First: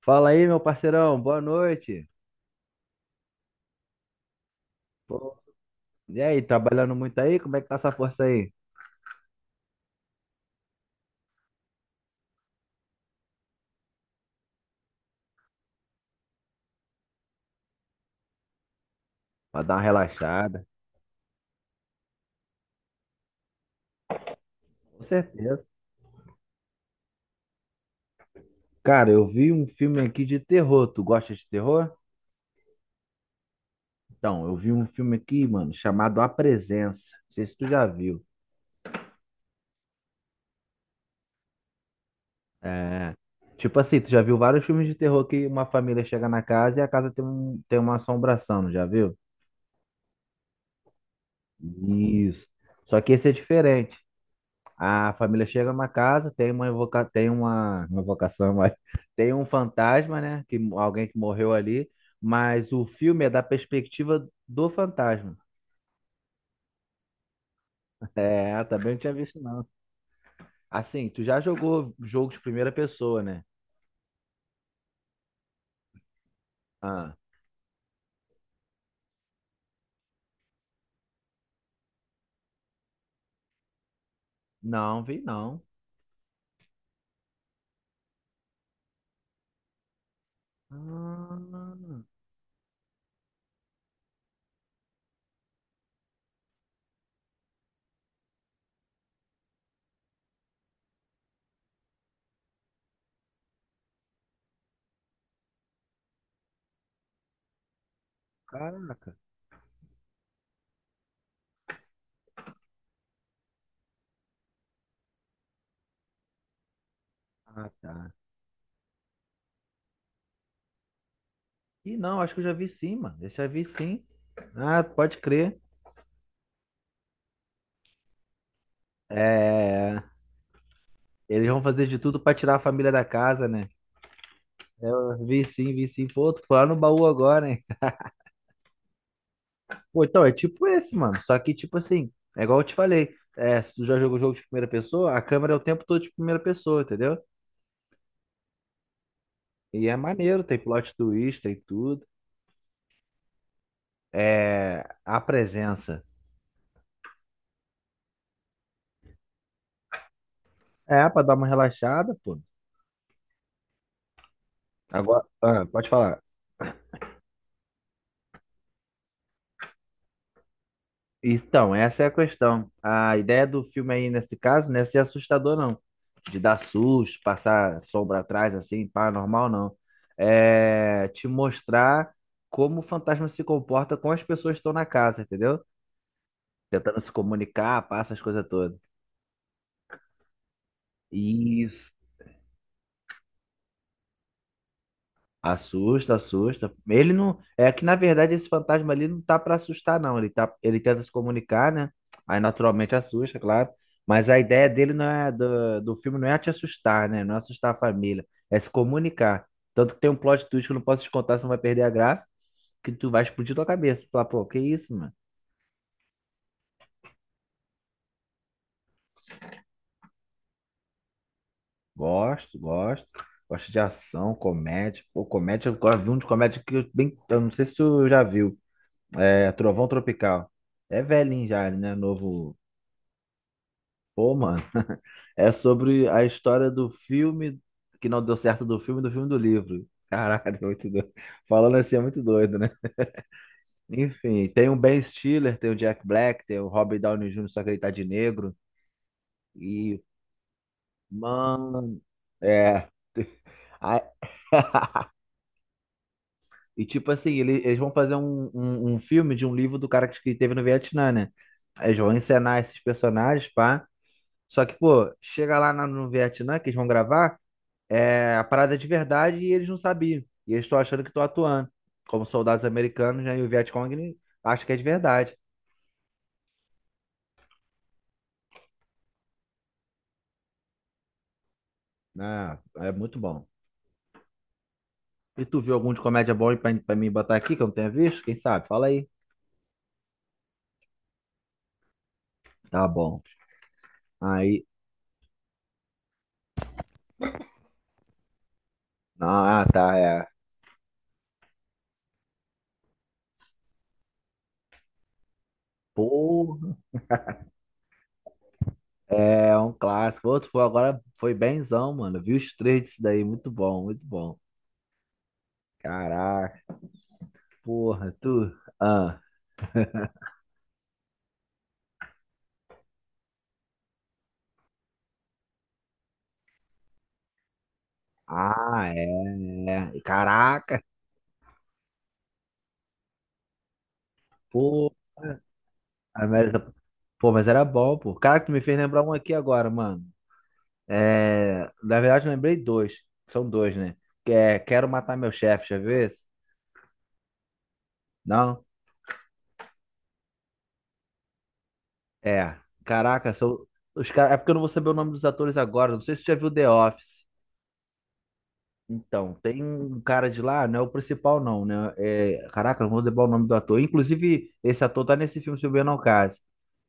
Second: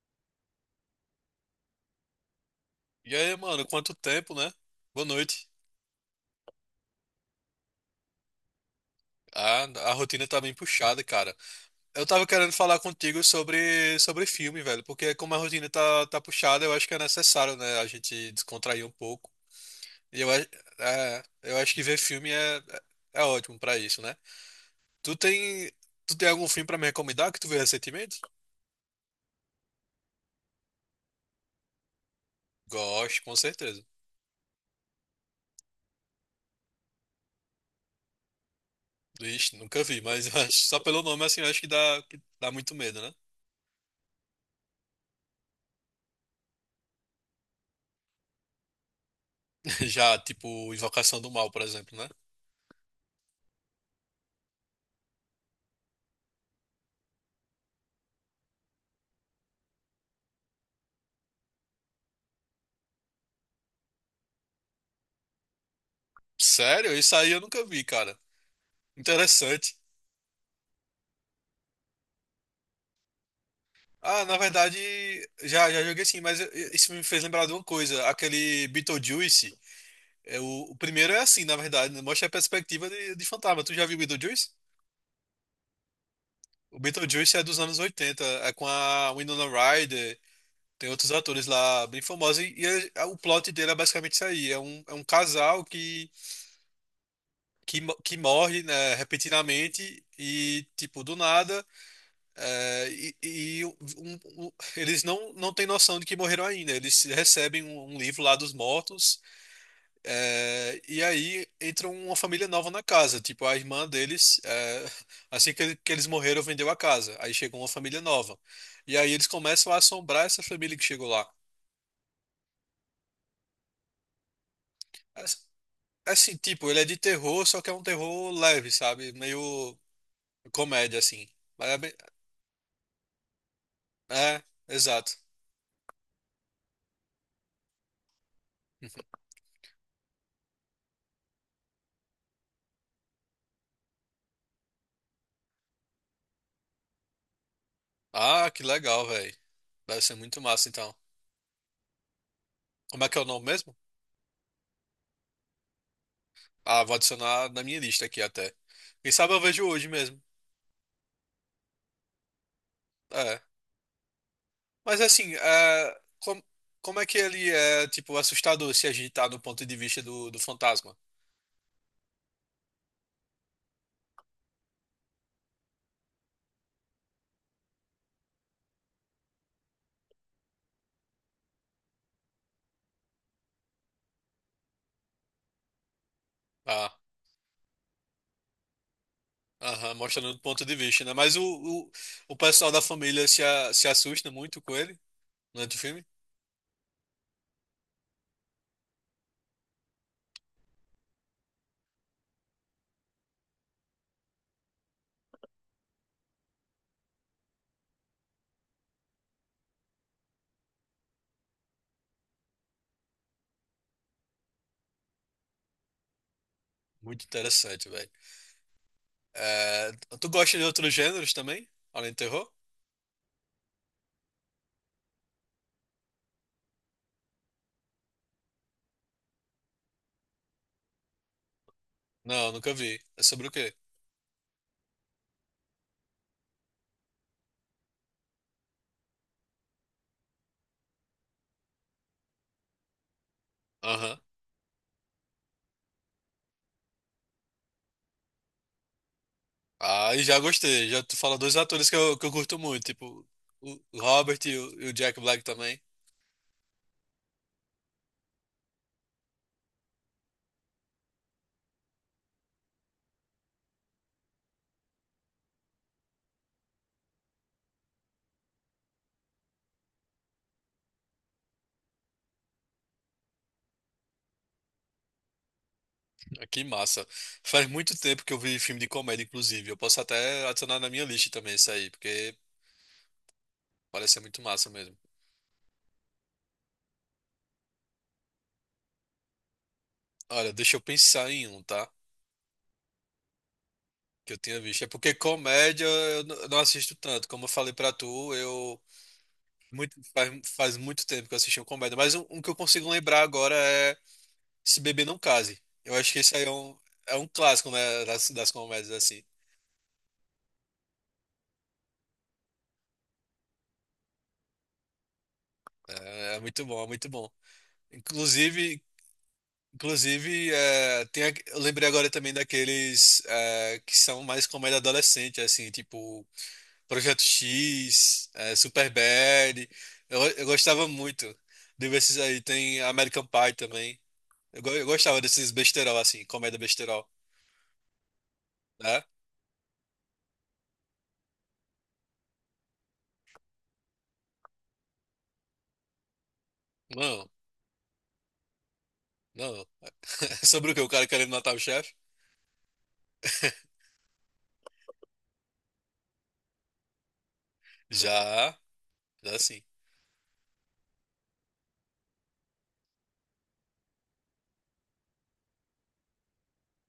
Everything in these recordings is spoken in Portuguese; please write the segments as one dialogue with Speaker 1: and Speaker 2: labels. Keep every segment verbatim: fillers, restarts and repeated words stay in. Speaker 1: Fala aí, meu parceirão, boa noite.
Speaker 2: E aí, mano, quanto tempo, né? Boa
Speaker 1: Pô,
Speaker 2: noite.
Speaker 1: e aí, trabalhando muito aí? Como é que tá essa força aí?
Speaker 2: A, a rotina tá bem puxada, cara. Eu tava querendo falar contigo sobre, sobre filme, velho, porque como a rotina tá, tá puxada, eu acho que é necessário, né, a gente descontrair um pouco.
Speaker 1: Pra dar uma
Speaker 2: E eu, a-
Speaker 1: relaxada.
Speaker 2: é, eu acho que ver filme é, é ótimo pra isso, né?
Speaker 1: Com
Speaker 2: Tu
Speaker 1: certeza.
Speaker 2: tem, tu tem algum filme pra me recomendar que tu viu recentemente?
Speaker 1: Cara, eu vi um filme aqui de terror. Tu gosta de terror?
Speaker 2: Gosto, com certeza.
Speaker 1: Então, eu vi um filme aqui, mano, chamado A Presença. Não sei se tu já viu.
Speaker 2: Ixi, nunca vi, mas eu acho- só pelo nome, assim, eu acho que dá, que dá muito medo,
Speaker 1: É.
Speaker 2: né?
Speaker 1: Tipo assim, tu já viu vários filmes de terror que uma família chega na casa e a casa tem um, tem uma assombração, não já viu?
Speaker 2: Já, tipo, Invocação do Mal, por exemplo, né?
Speaker 1: Isso. Só que esse é diferente. A família chega numa casa, tem uma invoca... tem uma, uma invocação, mas tem um fantasma, né? Que alguém que morreu ali, mas o filme é da perspectiva do fantasma.
Speaker 2: Sério? Isso aí eu nunca vi, cara.
Speaker 1: É, também não tinha visto não.
Speaker 2: Interessante.
Speaker 1: Assim, tu já jogou jogo de primeira pessoa, né?
Speaker 2: Ah, na verdade, já, já joguei sim, mas eu- eu- isso me
Speaker 1: Ah,
Speaker 2: fez lembrar de uma coisa. Aquele Beetlejuice, é o, o primeiro é assim, na verdade, né? Mostra a perspectiva de, de fantasma. Tu já viu Beetlejuice?
Speaker 1: não, vi não.
Speaker 2: O Beetlejuice é dos anos oitenta, é com a Winona Ryder, tem outros atores lá bem
Speaker 1: Ah,
Speaker 2: famosos, e, e é- é, o plot dele é basicamente isso aí. É um, é um casal que, que, mo- que morre, né, repentinamente e, tipo, do nada. É, e e o- um- o- Eles não, não têm noção de que morreram ainda. Eles recebem um, um livro lá dos
Speaker 1: caraca.
Speaker 2: mortos, é, e aí entra uma família nova na casa. Tipo, a irmã deles, é, assim que ele- que eles morreram, vendeu a casa. Aí chegou uma
Speaker 1: Ah,
Speaker 2: família
Speaker 1: tá.
Speaker 2: nova. E aí eles começam a assombrar essa família que chegou lá.
Speaker 1: Ih, não, acho que eu já vi sim, mano. Esse eu já vi sim. Ah, pode
Speaker 2: As-
Speaker 1: crer.
Speaker 2: Assim, tipo, ele é de terror, só que é um terror leve, sabe? Meio
Speaker 1: É,
Speaker 2: comédia, assim.
Speaker 1: eles vão
Speaker 2: Mas é,
Speaker 1: fazer
Speaker 2: bem-
Speaker 1: de tudo pra tirar a família da casa, né?
Speaker 2: é, exato.
Speaker 1: Eu vi sim, vi sim. Pô, tu foi lá no baú agora, hein? Pô, então é tipo esse, mano. Só que, tipo assim, é igual eu te falei. É, se tu já jogou jogo de primeira pessoa, a câmera é o tempo todo de primeira pessoa, entendeu?
Speaker 2: Ah, que legal, velho.
Speaker 1: E é
Speaker 2: Deve ser muito
Speaker 1: maneiro, tem
Speaker 2: massa,
Speaker 1: plot
Speaker 2: então.
Speaker 1: twist, tem tudo.
Speaker 2: Como é que é o nome mesmo?
Speaker 1: É, a presença.
Speaker 2: Ah, vou adicionar na minha lista aqui até. Quem sabe eu vejo hoje mesmo.
Speaker 1: É, pra dar uma relaxada, pô.
Speaker 2: É. Mas
Speaker 1: Agora,
Speaker 2: assim,
Speaker 1: ah, pode
Speaker 2: é,
Speaker 1: falar.
Speaker 2: com- como é que ele é, tipo, assustador se a gente tá no ponto de vista do, do fantasma?
Speaker 1: Então, essa é a questão. A ideia do filme aí, nesse caso, não é ser assustador, não. De dar susto, passar sombra atrás, assim, paranormal, não. É te mostrar como o fantasma se comporta com as pessoas que estão na casa, entendeu?
Speaker 2: Ah,
Speaker 1: Tentando se comunicar, passa as coisas todas.
Speaker 2: aham, mostrando do ponto de vista, né? Mas o, o,
Speaker 1: Isso.
Speaker 2: o pessoal da família se, a- se assusta muito com ele durante o filme?
Speaker 1: Assusta, assusta. Ele não. É que na verdade esse fantasma ali não tá pra assustar, não. Ele tá... ele tenta se comunicar, né? Aí naturalmente assusta, claro. Mas a ideia dele não é do... do filme não é te assustar, né? Não é assustar a família. É se comunicar. Tanto que tem um plot twist que eu não posso te contar, senão vai perder a graça, que tu vai explodir tua cabeça. Falar, pô, que isso, mano?
Speaker 2: Muito interessante, velho. É, tu gosta de outros gêneros também? Além do terror?
Speaker 1: Gosto, gosto. Gosto de ação, comédia. Pô, comédia, eu gosto de um de comédia que eu bem. Eu não sei se tu já viu. É Trovão Tropical. É velhinho já, né?
Speaker 2: Não,
Speaker 1: Novo.
Speaker 2: nunca vi. É sobre o quê?
Speaker 1: Pô, mano, é sobre a história do filme que não deu certo do filme, do filme do livro. Caralho, é muito doido. Falando assim é muito doido, né?
Speaker 2: Aham.
Speaker 1: Enfim, tem o Ben Stiller, tem o Jack Black, tem o Robert Downey júnior, só que ele tá de negro. E,
Speaker 2: Ah, e já gostei. Já tu fala dois atores que
Speaker 1: mano,
Speaker 2: eu, que eu curto muito,
Speaker 1: é.
Speaker 2: tipo o o
Speaker 1: A-
Speaker 2: Robert e o, e o Jack Black também.
Speaker 1: E tipo assim, ele- eles vão fazer um, um, um filme de um livro do cara que que teve no Vietnã, né? Aí eles vão encenar esses personagens, pá. Só que, pô, chega lá na- no Vietnã que eles vão gravar. É a parada é de verdade e eles não sabiam. E eles estão achando que estão atuando. Como soldados americanos, né? E o Vietcong acha que é de verdade.
Speaker 2: Ah, que massa. Faz muito tempo que eu vi filme de comédia, inclusive. Eu posso até adicionar na minha lista também isso aí, porque
Speaker 1: Né, é muito bom.
Speaker 2: parece ser muito massa mesmo.
Speaker 1: E tu viu algum de comédia bom aí pra, pra mim botar aqui que eu não tenha visto? Quem sabe? Fala aí.
Speaker 2: Olha, deixa eu pensar em um, tá?
Speaker 1: Tá bom.
Speaker 2: Que eu tinha
Speaker 1: Aí.
Speaker 2: visto. É porque comédia eu n- eu não assisto tanto. Como eu falei pra tu, eu.
Speaker 1: Ah, tá,
Speaker 2: Muito,
Speaker 1: é.
Speaker 2: faz, Faz muito tempo que eu assisti um comédia, mas um, um que eu consigo lembrar agora é Se Beber Não Case. Eu acho que esse aí é
Speaker 1: Porra.
Speaker 2: um, é um clássico, né, das, das comédias, assim.
Speaker 1: É um clássico. Outro foi agora, foi benzão, mano. Eu vi os três disso daí. Muito bom, muito bom.
Speaker 2: É, é muito
Speaker 1: Caraca.
Speaker 2: bom, é muito bom.
Speaker 1: Porra, tu.
Speaker 2: Inclusive,
Speaker 1: Ah,
Speaker 2: inclusive é, tem, a- eu lembrei agora também daqueles, é, que são mais comédia adolescente, assim, tipo Projeto X, é,
Speaker 1: ah, é.
Speaker 2: Superbad.
Speaker 1: É.
Speaker 2: Eu, eu
Speaker 1: Caraca.
Speaker 2: gostava muito desses aí. Tem American Pie também. Eu, go- eu
Speaker 1: Porra.
Speaker 2: gostava desses besterol, assim,
Speaker 1: Ah, mas-
Speaker 2: comédia besterol.
Speaker 1: Pô, mas era bom, pô. Cara, que tu me fez lembrar
Speaker 2: Né?
Speaker 1: um aqui agora, mano. É... Na verdade, eu lembrei dois. São dois, né? Que é Quero Matar Meu Chefe, já viu esse?
Speaker 2: Não,
Speaker 1: Não?
Speaker 2: não. Sobre o que? O cara querendo matar o chefe?
Speaker 1: É. Caraca, são... Os cara... É porque eu não vou saber o nome dos atores agora. Não sei se você já viu The Office.
Speaker 2: Já,
Speaker 1: Então,
Speaker 2: já sim.
Speaker 1: tem um cara de lá, não é o principal, não, né? É... Caraca, não vou lembrar o nome do ator. Inclusive, esse ator tá nesse filme, se eu bem não caso.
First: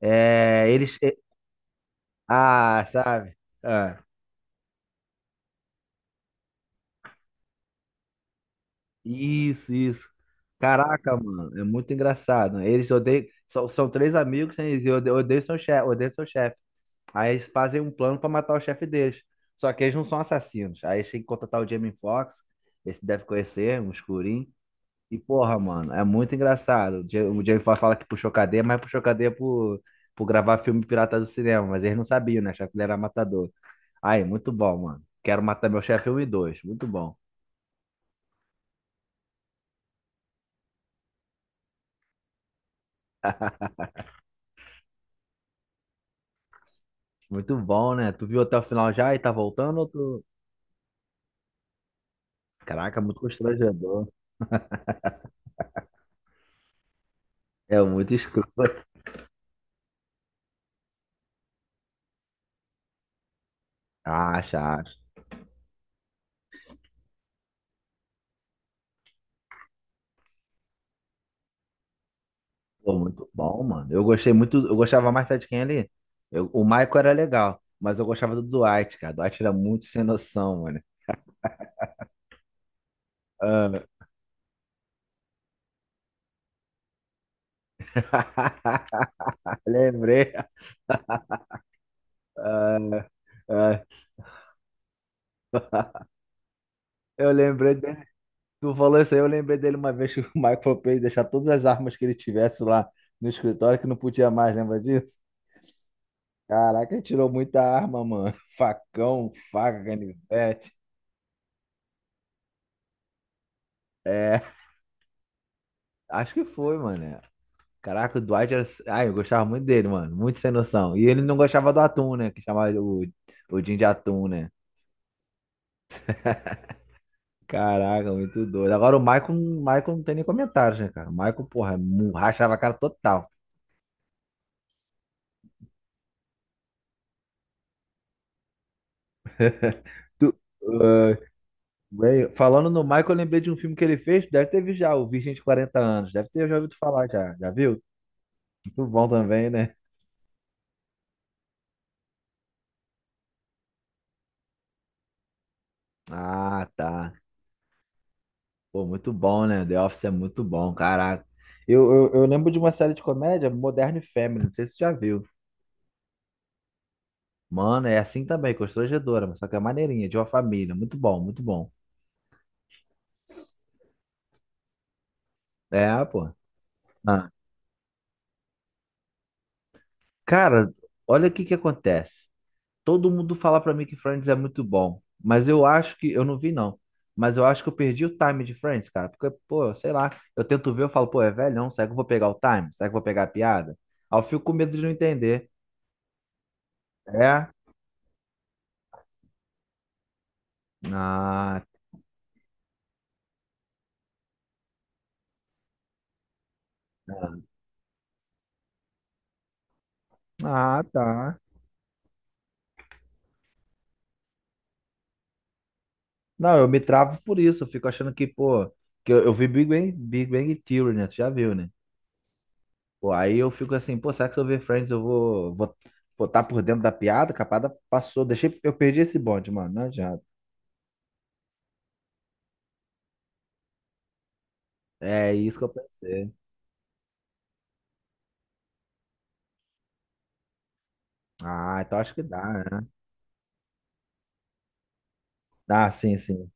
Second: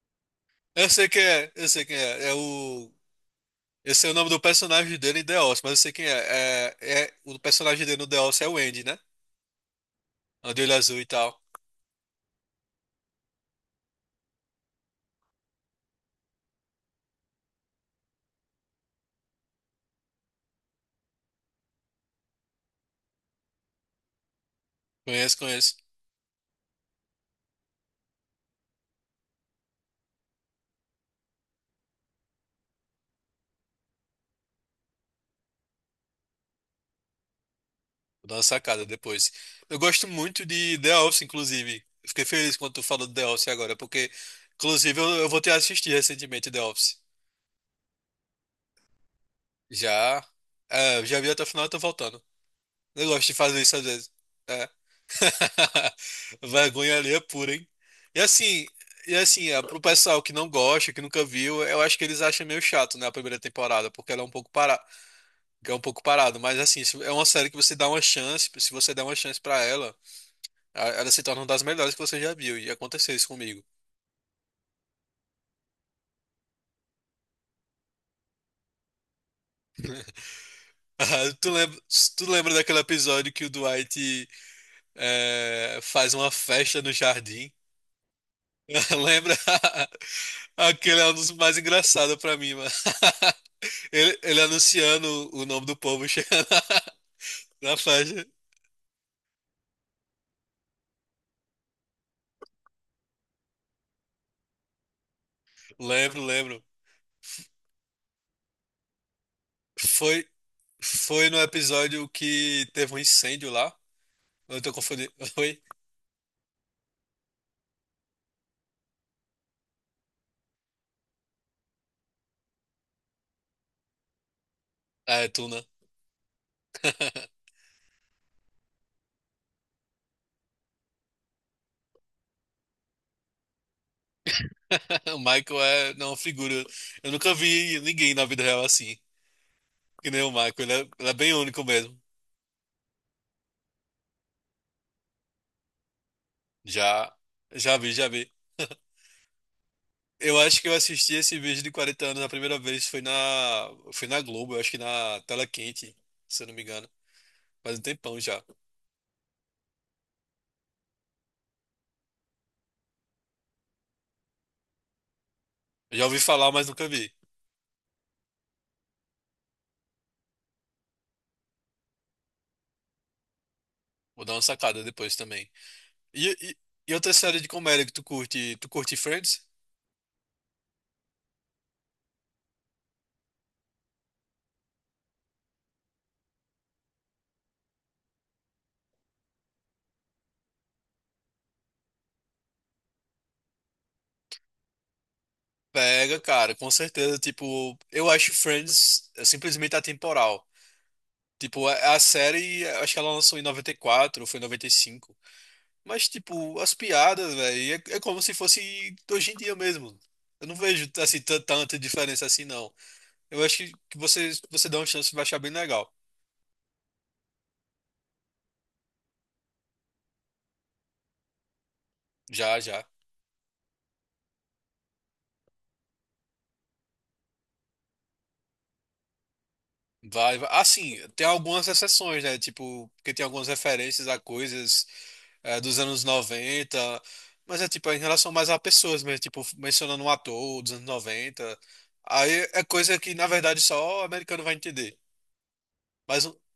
Speaker 1: É...
Speaker 2: Eu
Speaker 1: Eles...
Speaker 2: sei
Speaker 1: é,
Speaker 2: quem é, eu sei quem é. É
Speaker 1: Ah,
Speaker 2: o.
Speaker 1: sabe?
Speaker 2: Eu
Speaker 1: Ah.
Speaker 2: sei o nome do personagem dele em The Office, mas eu sei quem é. É, é... O personagem dele no The Office é o Andy, né?
Speaker 1: Isso, isso.
Speaker 2: O de olho azul e
Speaker 1: Caraca,
Speaker 2: tal.
Speaker 1: mano, é muito engraçado. Eles odeiam. São, são três amigos, né? Eles odeiam, odeiam seu chefe, odeiam seu chefe. Aí eles fazem um plano pra matar o chefe deles. Só que eles não são assassinos. Aí eles têm que contratar o Jamie Foxx. Esse deve conhecer, um escurinho. E
Speaker 2: Conheço,
Speaker 1: porra,
Speaker 2: conheço.
Speaker 1: mano, é muito engraçado. O Ja- o Jamie Foxx fala que puxou cadeia, mas puxou cadeia por, por gravar filme pirata do cinema. Mas eles não sabiam, né? Achavam que ele era matador. Aí, muito bom, mano. Quero matar meu chefe um e dois. Muito bom.
Speaker 2: Vou dar uma sacada depois. Eu gosto muito de The Office, inclusive. Eu fiquei feliz quando tu falou do The Office agora, porque, inclusive, eu, eu voltei a assistir recentemente The Office.
Speaker 1: Muito bom, né? Tu viu até o final já e tá voltando? Ou
Speaker 2: Já.
Speaker 1: tu...
Speaker 2: É, eu já vi até o final e tô voltando.
Speaker 1: Caraca,
Speaker 2: Eu
Speaker 1: muito
Speaker 2: gosto de fazer isso às
Speaker 1: constrangedor.
Speaker 2: vezes. É. Vergonha alheia pura, hein?
Speaker 1: É muito
Speaker 2: E assim,
Speaker 1: escroto.
Speaker 2: e assim, é, pro pessoal que não gosta, que nunca viu, eu acho que eles acham meio chato, né, a primeira temporada, porque ela é um pouco
Speaker 1: Acha,
Speaker 2: parada,
Speaker 1: acha.
Speaker 2: é um pouco parado, mas assim, se- é uma série que você dá uma chance, se você der uma chance pra ela, a- ela se torna uma das melhores que você já viu, e
Speaker 1: Pô,
Speaker 2: aconteceu
Speaker 1: muito
Speaker 2: isso
Speaker 1: bom,
Speaker 2: comigo.
Speaker 1: mano. Eu gostei muito. Eu gostava mais sabe de quem ali? Eu- o Michael era legal, mas eu gostava do Dwight, cara. O Dwight era muito sem noção, mano.
Speaker 2: Ah, Tu lembra, tu lembra daquele episódio que o
Speaker 1: Ah.
Speaker 2: Dwight é, faz uma festa no jardim? Lembra?
Speaker 1: Lembrei.
Speaker 2: Aquele é um dos mais engraçados pra mim, mano.
Speaker 1: Ah, ah,
Speaker 2: Ele, ele anunciando o nome do povo chegando
Speaker 1: eu
Speaker 2: na,
Speaker 1: lembrei
Speaker 2: na
Speaker 1: dele.
Speaker 2: faixa.
Speaker 1: Tu falou isso aí, eu lembrei dele uma vez que o Michael fez deixar todas as armas que ele tivesse lá no escritório que não podia mais, lembra disso?
Speaker 2: Lembro, lembro.
Speaker 1: Caraca, tirou muita arma, mano. Facão, faca,
Speaker 2: Foi,
Speaker 1: canivete.
Speaker 2: foi no episódio que teve um incêndio lá.
Speaker 1: É,
Speaker 2: Eu tô confundindo. Oi?
Speaker 1: acho que foi, mano. Caraca, o Dwight era. Ai, eu gostava muito dele, mano. Muito sem noção. E ele não gostava do atum, né? Que chamava o, o Jim de atum, né?
Speaker 2: Ah, é tu, né?
Speaker 1: Caraca, muito doido. Agora o Michael, o Michael não tem nem comentários, né, cara? O Michael, porra, mu- rachava a cara total.
Speaker 2: O Michael é não, uma figura. Eu nunca vi ninguém na vida real assim. Que nem o
Speaker 1: Tu-
Speaker 2: Michael. Ele é, ele é
Speaker 1: ah,
Speaker 2: bem único mesmo.
Speaker 1: Bem, falando no Michael, eu lembrei de um filme que ele fez, deve ter visto já, o Virgem de Quarenta Anos. Deve ter já ouvido falar
Speaker 2: Já,
Speaker 1: já. Já
Speaker 2: já
Speaker 1: viu?
Speaker 2: vi, já vi.
Speaker 1: Muito bom também, né?
Speaker 2: Eu acho que eu assisti esse vídeo de quarenta anos a primeira vez foi na, foi na Globo, eu acho que na Tela Quente, se eu não me
Speaker 1: Ah,
Speaker 2: engano.
Speaker 1: tá.
Speaker 2: Faz um tempão já.
Speaker 1: Pô, muito bom, né? The Office é muito bom, caraca. Eu, eu, eu lembro de uma série de comédia, Modern Family, não sei se você já viu.
Speaker 2: Eu já ouvi falar, mas nunca vi.
Speaker 1: Mano, é assim também, constrangedora, mas só que é maneirinha, de uma família. Muito bom, muito bom.
Speaker 2: Vou dar uma sacada depois também.
Speaker 1: É, pô.
Speaker 2: E, e, e outra
Speaker 1: Ah,
Speaker 2: série de comédia que tu curte? Tu curte Friends?
Speaker 1: cara, olha o que que acontece. Todo mundo fala pra mim que Friends é muito bom, mas eu acho que. Eu não vi, não. Mas eu acho que eu perdi o time de Friends, cara. Porque, pô, sei lá. Eu tento ver, eu falo, pô, é velhão, será que eu vou pegar o time? Será que eu vou pegar a piada? Aí eu fico com medo de não entender.
Speaker 2: Pega, cara, com certeza.
Speaker 1: É?
Speaker 2: Tipo, eu acho Friends é, simplesmente atemporal.
Speaker 1: Ah,
Speaker 2: Tipo, a, a série, acho que ela lançou em noventa e quatro ou foi em noventa e cinco. Mas, tipo, as piadas, velho, é, é como se fosse de hoje em dia mesmo. Eu não
Speaker 1: ah,
Speaker 2: vejo, assim,
Speaker 1: tá.
Speaker 2: tan- tanta diferença assim, não. Eu acho que, que você, você dá uma chance, vai achar bem legal.
Speaker 1: Não, eu me travo por isso. Eu fico achando que, pô, que eu, eu vi Big Bang, Big Bang Theory, né? Tu já viu, né?
Speaker 2: Já, já.
Speaker 1: Pô, aí eu fico assim, pô, será que se eu ver Friends eu vou, vou, vou tá por dentro da piada? Capada passou, deixei, eu perdi esse bonde, mano. Não adianta.
Speaker 2: Vai, vai. Assim, tem algumas exceções, né? Tipo, porque tem algumas referências a coisas,
Speaker 1: É isso
Speaker 2: eh,
Speaker 1: que eu
Speaker 2: dos anos
Speaker 1: pensei.
Speaker 2: noventa, mas é tipo em relação mais a pessoas mesmo, tipo, mencionando um ator dos anos noventa.
Speaker 1: Ah, então acho que dá,
Speaker 2: Aí é
Speaker 1: né?
Speaker 2: coisa que, na verdade, só o americano vai entender.
Speaker 1: Ah, sim,
Speaker 2: Mas, não-
Speaker 1: sim.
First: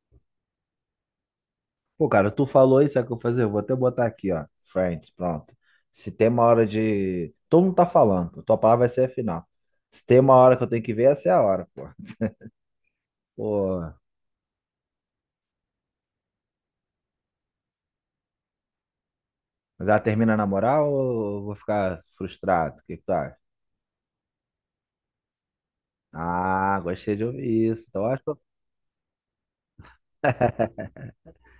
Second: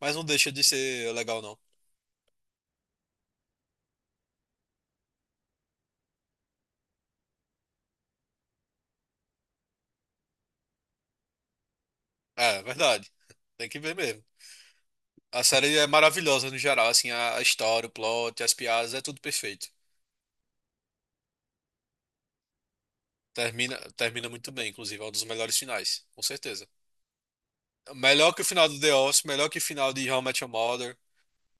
Speaker 2: mas não deixa de ser legal, não.
Speaker 1: Pô, cara, tu falou isso, sabe o que eu vou fazer? Eu vou até botar aqui, ó. Friends, pronto. Se tem uma hora de. Todo mundo tá falando, pô. Tua palavra vai ser a final. Se tem uma hora que eu tenho que ver, essa é a hora, pô.
Speaker 2: É, verdade. Tem que
Speaker 1: Pô.
Speaker 2: ver mesmo. A série é maravilhosa no geral, assim, a a história, o plot, as piadas, é tudo perfeito.
Speaker 1: Mas ela termina na moral ou eu vou ficar frustrado? O que que tu acha?
Speaker 2: Termina, termina muito bem, inclusive, é um dos melhores finais, com certeza.
Speaker 1: Ah, gostei de ouvir isso. Então eu
Speaker 2: Melhor
Speaker 1: acho.
Speaker 2: que o final do The Office, melhor que o final de How I Met Your Mother.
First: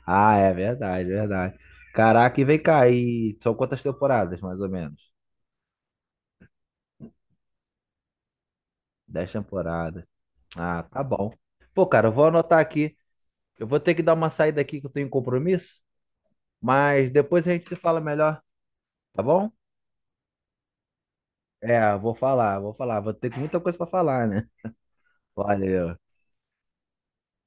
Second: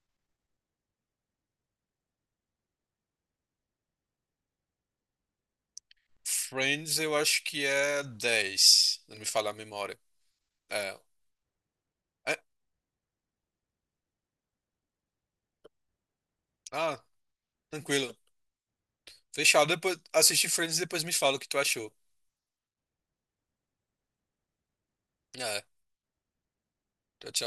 Speaker 1: Ah, é verdade, verdade. Caraca, e vem cá, e são quantas temporadas, mais ou menos?
Speaker 2: Friends, eu acho que é dez, não me
Speaker 1: Dez
Speaker 2: falha a memória.
Speaker 1: temporadas. Ah,
Speaker 2: É.
Speaker 1: tá bom. Pô, cara, eu vou
Speaker 2: É.
Speaker 1: anotar aqui. Eu vou ter que dar uma saída aqui que eu tenho um compromisso,
Speaker 2: Ah,
Speaker 1: mas depois a gente se fala
Speaker 2: tranquilo.
Speaker 1: melhor, tá bom?
Speaker 2: Fechado, depois assiste Friends e depois me fala o que tu achou.
Speaker 1: É, vou falar, vou falar. Vou ter muita coisa pra falar, né?
Speaker 2: É,
Speaker 1: Valeu.
Speaker 2: tchau, tchau.